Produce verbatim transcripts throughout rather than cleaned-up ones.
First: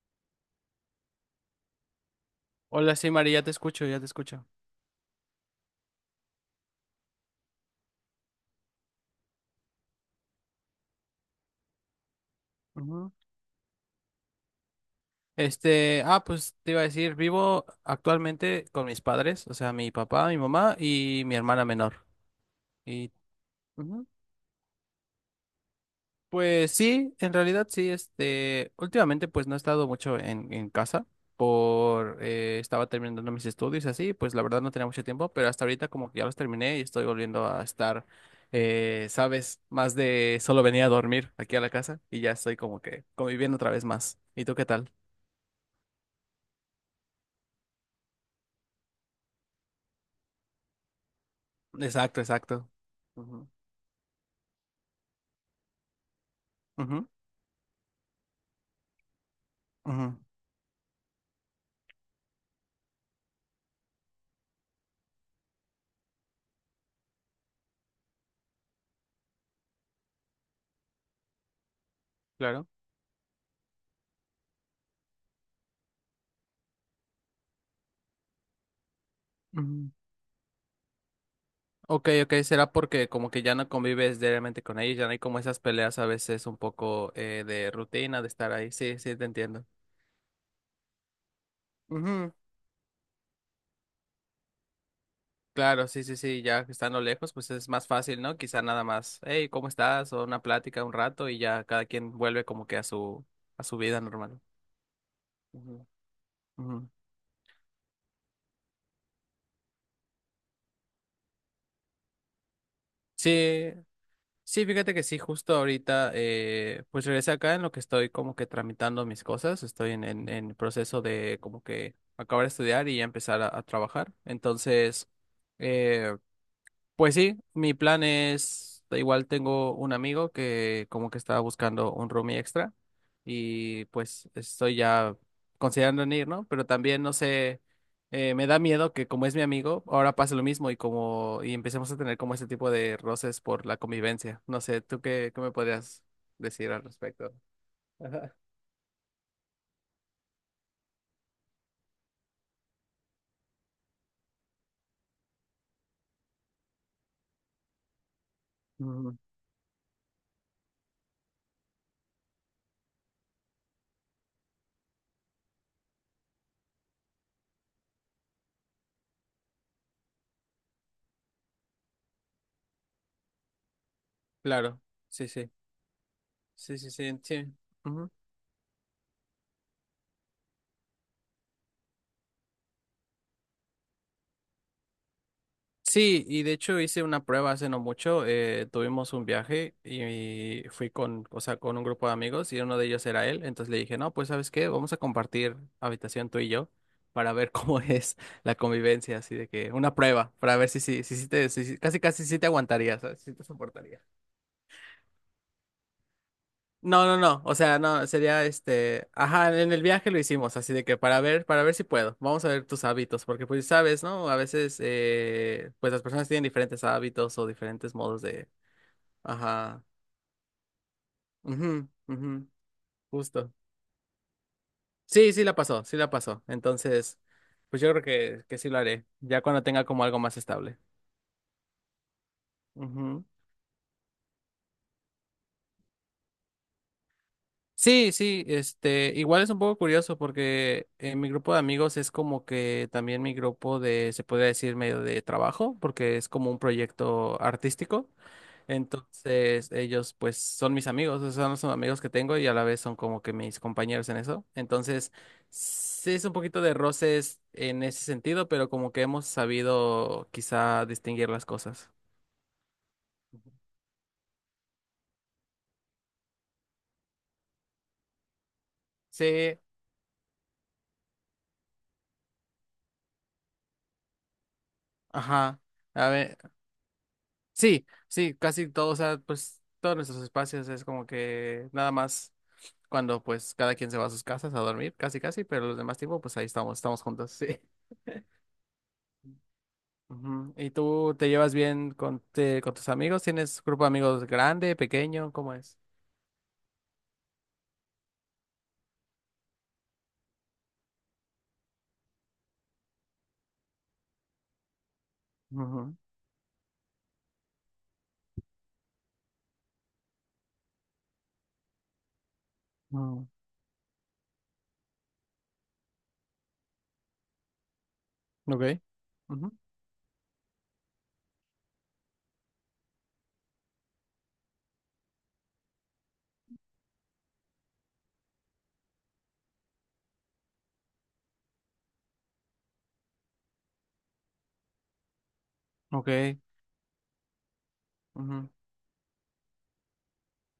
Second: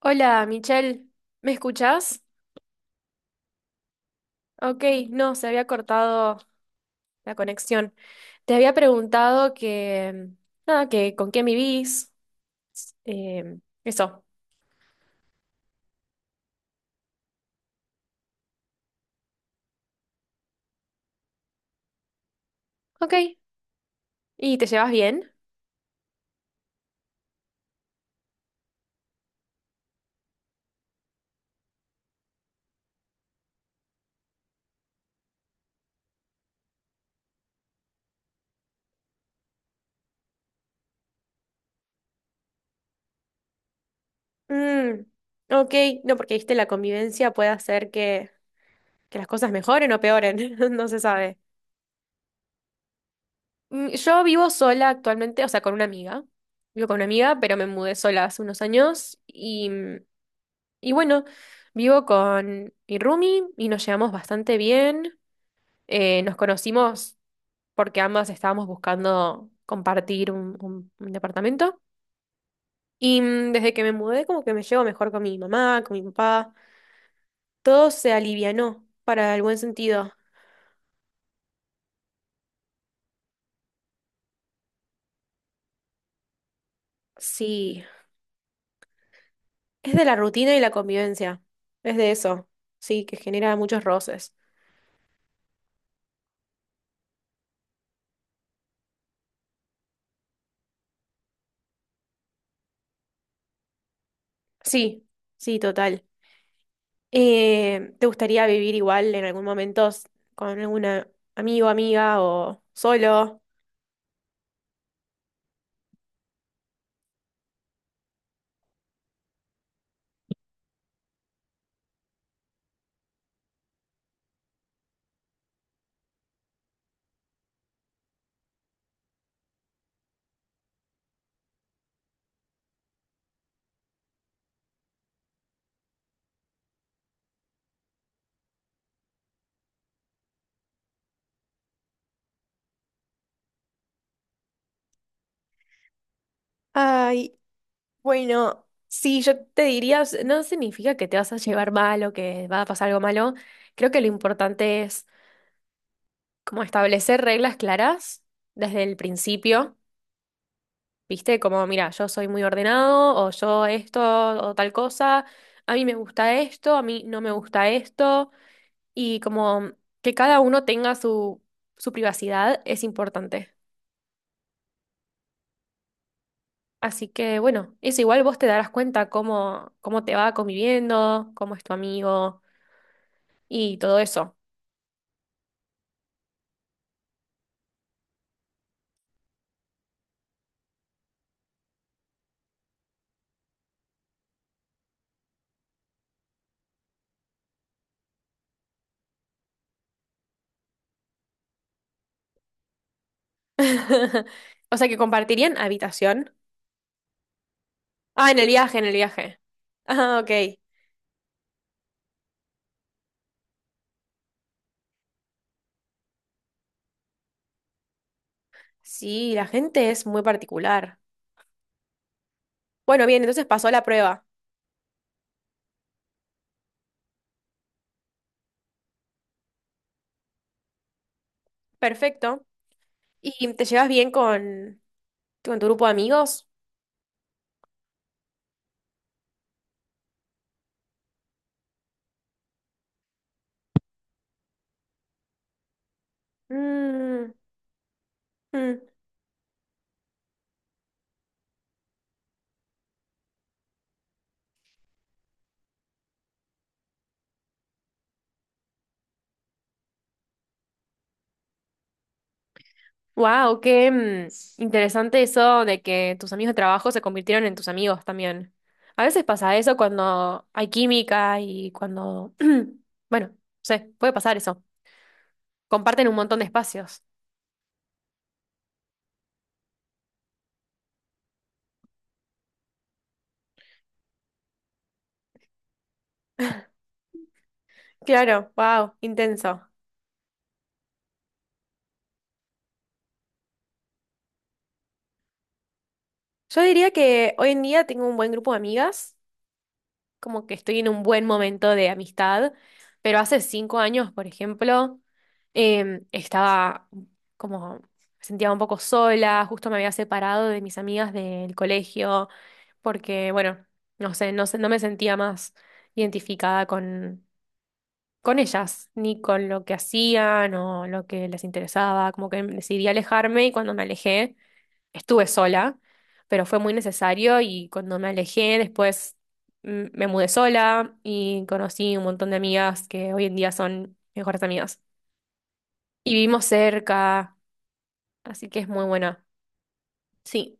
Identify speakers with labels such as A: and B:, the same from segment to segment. A: Hola, Michelle, ¿me escuchás?
B: Hola, sí, María, ya te escucho, ya te escucho.
A: Ok, no, se había cortado la conexión. Te había preguntado que, nada, que con quién vivís,
B: Ujú.
A: em, eso.
B: Este, ah, pues te iba a decir, vivo actualmente con mis padres, o sea, mi papá, mi mamá y mi hermana menor. Y
A: Ok,
B: ujú.
A: ¿y te llevas bien?
B: Pues sí, en realidad sí, este, últimamente pues no he estado mucho en, en casa por, eh, estaba terminando mis estudios y así, pues la verdad no tenía mucho tiempo, pero hasta ahorita como que ya los terminé y estoy volviendo a estar, eh, sabes, más de solo venía a dormir aquí a la casa y ya estoy como que conviviendo otra vez más. ¿Y tú qué tal?
A: Mm, ok, no, porque viste, la convivencia puede hacer que, que las cosas mejoren o peoren, no se sabe.
B: Exacto, exacto. Ujú,
A: Mm, yo vivo sola actualmente, o sea, con una amiga. Vivo con una
B: ujú,
A: amiga, pero me mudé sola hace unos años y mm,
B: ujú,
A: y bueno, vivo con mi roomie y nos llevamos bastante bien. Eh, nos conocimos porque ambas estábamos buscando compartir un, un- un departamento.
B: claro.
A: Y mm, desde que me mudé, como que me llevo mejor con mi mamá, con mi papá. Todo se alivianó para el buen
B: Ujú.
A: sentido.
B: Ok, ok, será porque como que ya no convives diariamente con ellos, ya no hay como esas peleas a veces un poco eh, de
A: Sí,
B: rutina, de estar ahí. Sí, sí, te entiendo.
A: es de la rutina y la convivencia. Es de
B: Ujú.
A: eso. Sí, que genera muchos roces.
B: Claro, sí, sí, sí, ya que estando lejos, pues es más fácil, ¿no? Quizá nada más, hey, ¿cómo estás? O una plática un rato y ya cada quien vuelve como que a su, a su vida normal.
A: Sí, sí,
B: Ujú,
A: total.
B: ujú.
A: Eh, ¿te gustaría vivir igual en algún momento s- con algún amigo, amiga o solo?
B: Sí, sí, fíjate que sí, justo ahorita, eh, pues regresé acá en lo que estoy como que tramitando mis cosas, estoy en, en, en proceso de como que acabar de estudiar y ya empezar a, a trabajar. Entonces, eh, pues sí, mi plan es, da igual, tengo un amigo que como que estaba buscando un roomie extra y pues estoy ya considerando en ir, ¿no? Pero también, no sé, eh, me da miedo que como es mi amigo, ahora pase lo mismo y como y empecemos a tener como ese tipo de roces por la convivencia. No sé, ¿tú qué, qué me podrías decir al respecto?
A: Ay,
B: Ajá.
A: bueno, sí, yo te diría, s- no significa que te vas a llevar mal o que va a pasar algo malo. Creo que lo importante es como establecer reglas claras desde el
B: Ujú.
A: principio, ¿viste? Como, mira, yo soy muy ordenado o yo esto o tal cosa, a mí me gusta esto, a mí no me gusta esto. Y como que cada uno tenga su, su privacidad es importante.
B: Claro, sí, sí, sí, sí,
A: Así
B: sí,
A: que
B: sí.
A: bueno, eso igual vos te darás cuenta cómo, cómo te va conviviendo, cómo es tu amigo y todo eso.
B: Sí, y de hecho hice una prueba hace no mucho. Eh, tuvimos un viaje y fui con, o sea, con un grupo de amigos y uno de ellos era él. Entonces le dije, no, pues ¿sabes qué? Vamos a compartir habitación tú y yo para ver cómo es la convivencia, así de que una prueba, para ver si, si, si, si te, si- si- casi casi si te aguantarías, ¿sabes? Si te soportarías.
A: O sea que compartirían habitación.
B: No, no, no. O sea, no,
A: Ah, en el
B: sería
A: viaje, en el
B: este.
A: viaje.
B: Ajá, en el viaje lo
A: Ah, ok.
B: hicimos, así de que para ver, para ver si puedo. Vamos a ver tus hábitos, porque pues sabes, ¿no? A veces, eh, pues las personas tienen diferentes hábitos o diferentes modos de.
A: Sí, la
B: Ajá.
A: gente es muy particular.
B: Ujú, ujú.
A: Bueno, bien, entonces
B: Justo.
A: pasó la prueba.
B: Sí, sí la pasó, sí la pasó. Entonces, pues yo creo que, que sí lo haré, ya cuando tenga como algo más estable.
A: Perfecto.
B: Ujú.
A: ¿Y te llevas bien con, con tu grupo de amigos?
B: Sí, sí, este, igual es un poco curioso porque eh, mi grupo de amigos es como que también mi grupo de, se podría decir, medio de trabajo, porque es como un
A: Mm,
B: proyecto artístico.
A: mm.
B: Entonces, ellos pues son mis amigos, o sea, son los amigos que tengo y a la vez son como que mis compañeros en eso. Entonces, sí es un poquito de roces en ese sentido, pero como que hemos sabido quizá distinguir las cosas.
A: Wow, qué mm, interesante eso de que tus amigos de trabajo se convirtieron en tus amigos también. A veces pasa
B: Sí,
A: eso cuando hay química y cuando, bueno, sé, puede pasar eso.
B: ajá.
A: Comparten
B: A
A: un
B: ver.
A: montón de espacios.
B: Sí, sí, casi todos, o sea, pues todos nuestros espacios es como que nada más cuando pues cada quien se va a sus casas a dormir, casi casi, pero los demás tiempo pues ahí estamos, estamos juntos, sí.
A: Claro, wow, intenso.
B: Ujú. ¿Y tú te llevas bien con, te- con tus amigos? ¿Tienes grupo de amigos grande, pequeño? ¿Cómo es?
A: Yo diría que hoy en día tengo un buen grupo de amigas. Como que estoy en un buen momento de amistad, pero hace cinco años, por ejemplo,
B: Ujú.
A: em, estaba como, me sentía un poco sola, justo me había separado de mis amigas del colegio,
B: Mm.
A: porque, bueno, no sé, no sé, no me sentía más identificada con, con
B: Ok.
A: ellas, ni con
B: Ujú.
A: lo que hacían o lo que les interesaba, como que decidí alejarme y cuando me alejé estuve sola, pero fue muy necesario y cuando me alejé después mm, me mudé sola y conocí un montón de amigas que hoy en día son mejores amigas. Y
B: Ok.
A: vivimos cerca, así
B: Ujú.
A: que es muy buena. Sí.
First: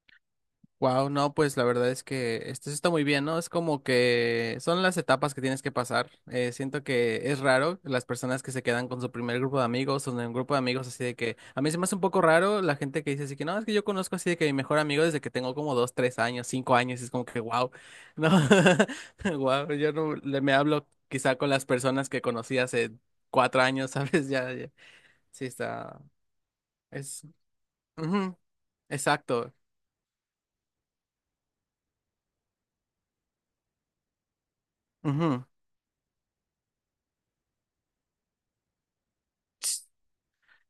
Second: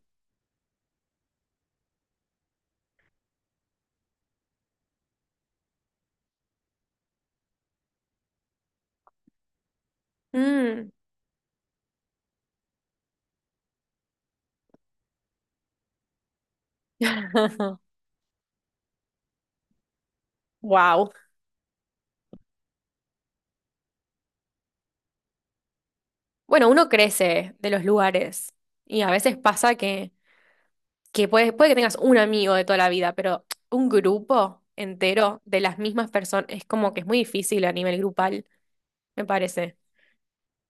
B: Wow, no, pues la verdad es que esto sí está muy bien, ¿no? Es como que son las etapas que tienes que pasar. Eh, siento que es raro las personas que se quedan con su primer grupo de amigos o en un grupo de amigos,
A: Mm.
B: así de que a mí se me hace un poco raro la gente que dice así que no, es que yo conozco así de que mi mejor amigo desde que tengo como dos, tres años, cinco años, y es como que wow, no, wow, yo no le me hablo
A: Wow.
B: quizá con las personas que conocí hace cuatro años, ¿sabes? Ya, ya. Sí está,
A: Bueno, uno
B: es,
A: crece de los
B: ujú,
A: lugares y a veces
B: exacto,
A: pasa que, que puede, puede que tengas un amigo de toda la vida, pero un grupo entero
B: ujú.
A: de las mismas personas es como que es muy difícil a nivel grupal, me parece.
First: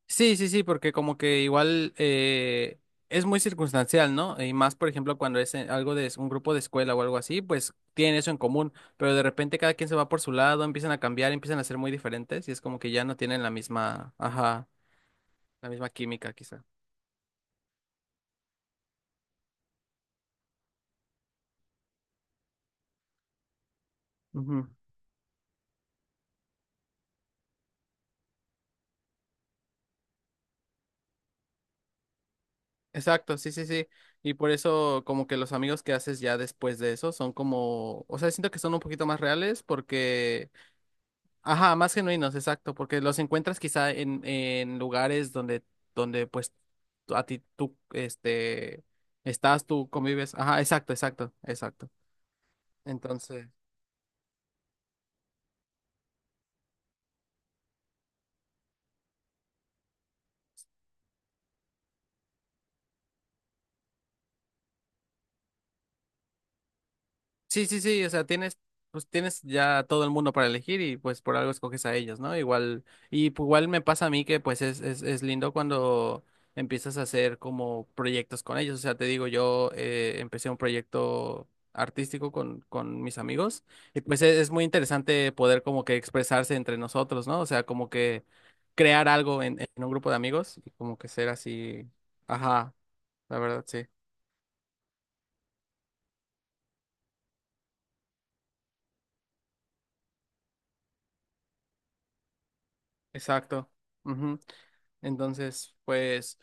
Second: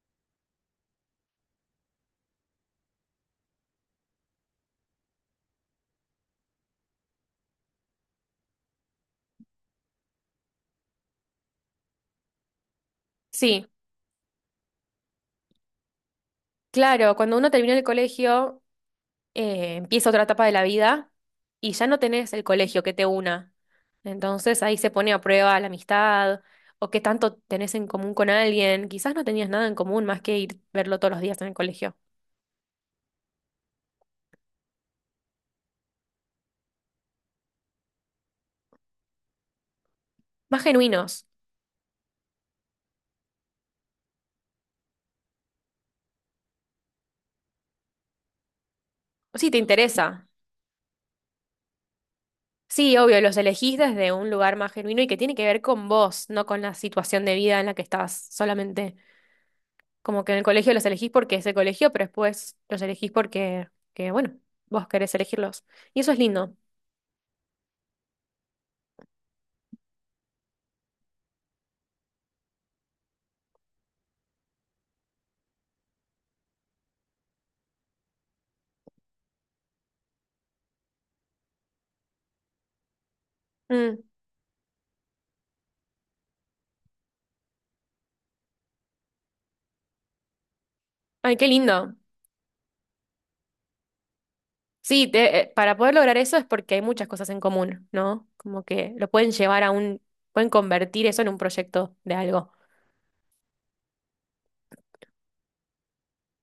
B: Sí, sí, sí, porque como que igual eh, es muy circunstancial, ¿no? Y más, por ejemplo, cuando es en- algo de un grupo de escuela o algo así, pues tienen eso en común, pero de repente cada quien se va por su lado, empiezan a cambiar, empiezan a ser muy diferentes y es como que ya no tienen la
A: Sí.
B: misma, ajá, la misma química quizá.
A: Claro, cuando uno termina el colegio, eh, empieza otra etapa de la vida y ya no tenés el colegio que te una. Entonces
B: Ujú.
A: ahí se pone a prueba la amistad o qué tanto tenés en común con alguien. Quizás no tenías nada en común más que ir verlo todos los días en el colegio.
B: Exacto, sí, sí, sí. Y por eso como que los amigos que haces ya después de eso son como, o sea, siento que son un poquito más reales porque
A: Más genuinos.
B: ajá, más genuinos, exacto, porque los encuentras quizá en, en lugares donde, donde pues tú- a ti tú, este,
A: Sí, te
B: estás, tú
A: interesa.
B: convives. Ajá, exacto, exacto, exacto.
A: Sí, obvio, los
B: Entonces...
A: elegís desde un lugar más genuino y que tiene que ver con vos, no con la situación de vida en la que estás solamente. Como que en el colegio los elegís porque es el colegio, pero después los elegís porque, que, bueno, vos querés elegirlos. Y eso es lindo.
B: Sí, sí, sí, o sea, tienes, pues tienes ya todo el mundo para elegir y pues por algo escoges a ellos, ¿no? Igual, y pues, igual me pasa a mí que pues es, es, es lindo cuando empiezas a hacer como proyectos con ellos, o sea, te digo, yo eh, empecé un proyecto artístico con, con mis amigos y
A: Mm.
B: pues es, es muy interesante poder como que expresarse entre nosotros, ¿no? O sea, como que crear algo en, en un grupo de amigos y como que ser
A: Ay, qué
B: así,
A: lindo.
B: ajá, la verdad, sí,
A: Sí, te- eh, para poder lograr eso es porque hay muchas cosas en común, ¿no? Como que lo pueden llevar a un, pueden convertir eso en un proyecto de algo.
B: exacto. Ujú. Entonces, pues...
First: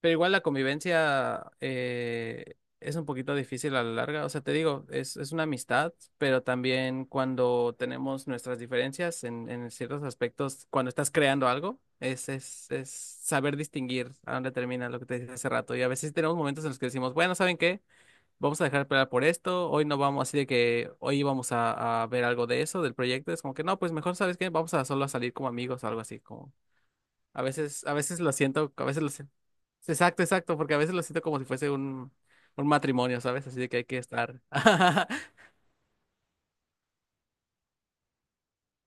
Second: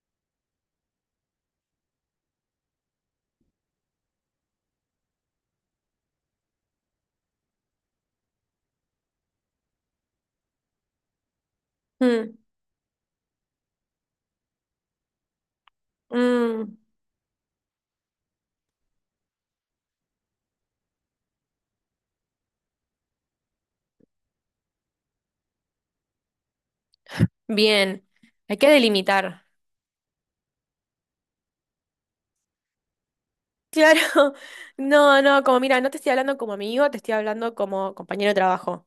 B: Pero igual la convivencia eh, es un poquito difícil a la larga. O sea, te digo, es, es una amistad, pero también cuando tenemos nuestras diferencias en, en ciertos aspectos, cuando estás creando algo, es,
A: Mm,
B: es, es saber distinguir a dónde termina lo que te dije hace rato. Y a veces tenemos momentos en
A: mm,
B: los que decimos, bueno, ¿saben qué? Vamos a dejar de pelear por esto, hoy no vamos, así de que hoy vamos a, a ver algo de eso, del proyecto. Es como que no, pues mejor, ¿sabes qué? Vamos a solo a salir como amigos o algo así, como... A veces, a
A: bien,
B: veces lo
A: hay que
B: siento, a veces lo siento.
A: delimitar.
B: Exacto, exacto, porque a veces lo siento como si fuese un, un matrimonio, ¿sabes? Así de que hay que
A: Claro,
B: estar.
A: no, no, como mira, no te estoy hablando como amigo, te estoy hablando como compañero de trabajo.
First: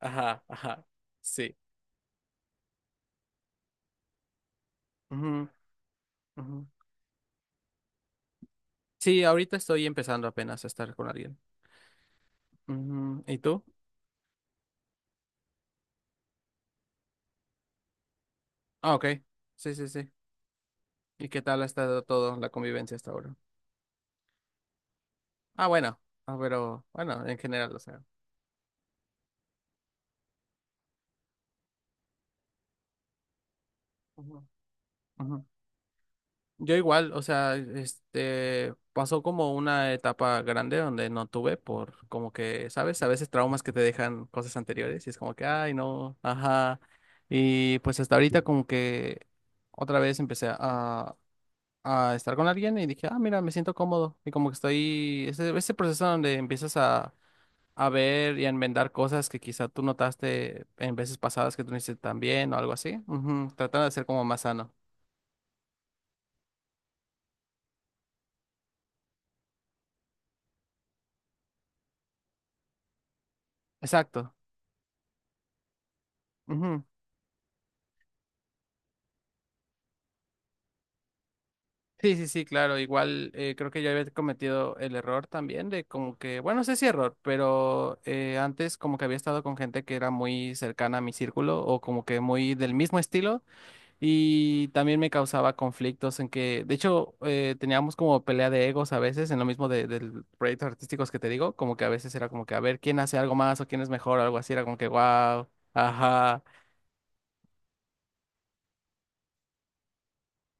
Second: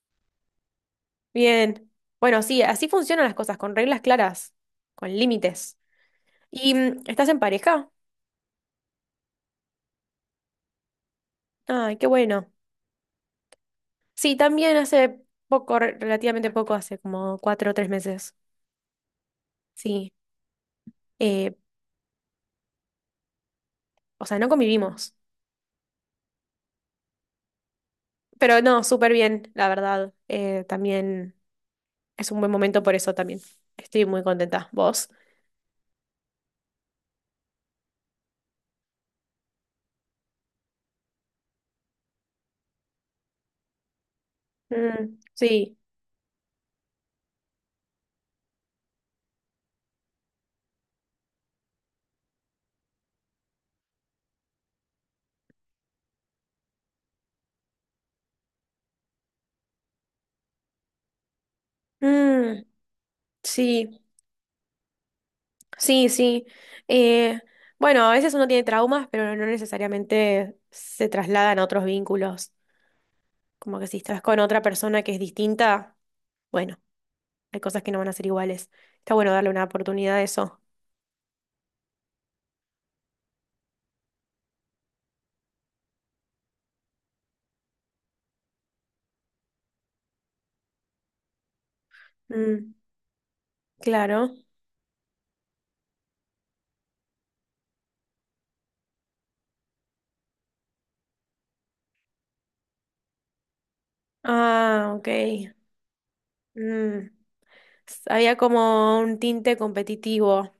B: Ajá, ajá. Sí.
A: Bien. Bueno, sí, así funcionan las cosas, con reglas claras, con
B: Ujú,
A: límites.
B: ujú.
A: ¿Y mm, estás en pareja?
B: Sí, ahorita estoy empezando apenas a estar con alguien.
A: Ay, qué bueno.
B: Ujú, ¿y tú?
A: Sí, también hace poco, re- relativamente poco, hace como cuatro o tres meses.
B: Ah, ok. Sí, sí, sí.
A: Sí.
B: ¿Y qué
A: Eh,
B: tal ha estado todo la convivencia hasta ahora?
A: o sea, no convivimos.
B: Ah, bueno. Ah, pero bueno, en general, o sea.
A: Pero no, súper bien, la verdad. Eh, también es un buen momento por eso también. Estoy muy
B: Ujú,
A: contenta. ¿Vos?
B: ujú. Yo igual, o sea, este, pasó como una etapa grande donde no tuve por como que, ¿sabes? A veces traumas que te dejan cosas anteriores y
A: Mm,
B: es como que, ay,
A: sí.
B: no, ajá. Y pues hasta ahorita como que otra vez empecé a, a estar con alguien y dije, ah, mira, me siento cómodo. Y como que estoy, ese, ese proceso donde empiezas a, a ver y a enmendar cosas que quizá tú notaste en veces pasadas que tú no hiciste tan bien o
A: Mm,
B: algo así, ujú. Tratando
A: sí.
B: de ser como más sano.
A: Sí, sí. Eh, bueno, a veces uno tiene traumas, pero no necesariamente se trasladan a otros vínculos. Como que si estás
B: Exacto.
A: con otra persona que es distinta, bueno,
B: Ujú.
A: hay cosas que no van a ser iguales. Está bueno darle una oportunidad a eso.
B: Sí, sí, sí, claro. Igual eh, creo que yo había cometido el error también de como que, bueno, no sé si error, pero eh, antes como que había estado con gente que era muy cercana a mi círculo o como que muy
A: Mm,
B: del mismo estilo
A: claro.
B: y también me causaba conflictos en que, de hecho, eh, teníamos como pelea de egos a veces en lo mismo de, del proyectos artísticos que te digo, como que a veces era como que a ver quién hace algo más o quién es mejor o algo así, era como que,
A: Ah, ok.
B: wow, ajá.
A: Mm, había como un tinte competitivo.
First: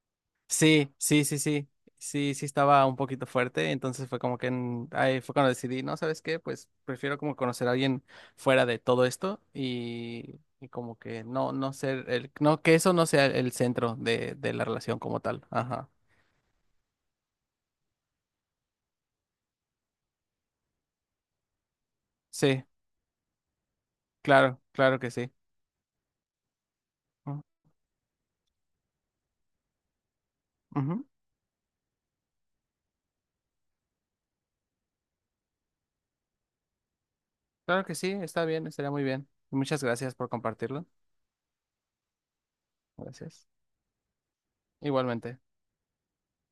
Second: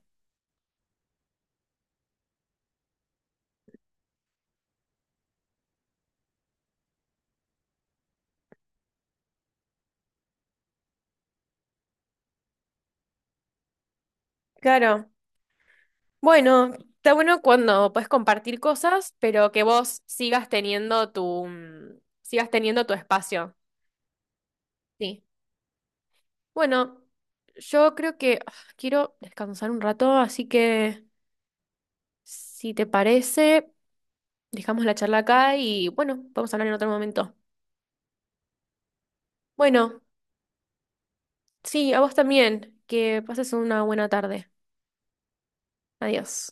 B: Sí, sí, sí, sí. Sí, sí estaba un poquito fuerte, entonces fue como que en- ahí fue cuando decidí, no, ¿sabes qué? Pues prefiero como conocer a alguien fuera de todo esto y, y como que no, no ser el, no, que eso no sea el centro de, de la relación
A: Claro.
B: como tal. Ajá.
A: Bueno, está bueno cuando puedes compartir cosas, pero que vos sigas teniendo tu, mm, sigas
B: Sí,
A: teniendo tu espacio.
B: claro, claro que
A: Sí.
B: sí.
A: Bueno,
B: Ujú,
A: yo creo que ah, quiero descansar un rato, así que
B: ujú.
A: si te parece, dejamos la charla acá y bueno, vamos a hablar en otro momento.
B: Claro que sí, está bien, estaría muy bien. Muchas
A: Bueno,
B: gracias por compartirlo.
A: sí, a vos también, que
B: Gracias.
A: pases una buena tarde.
B: Igualmente.
A: Adiós.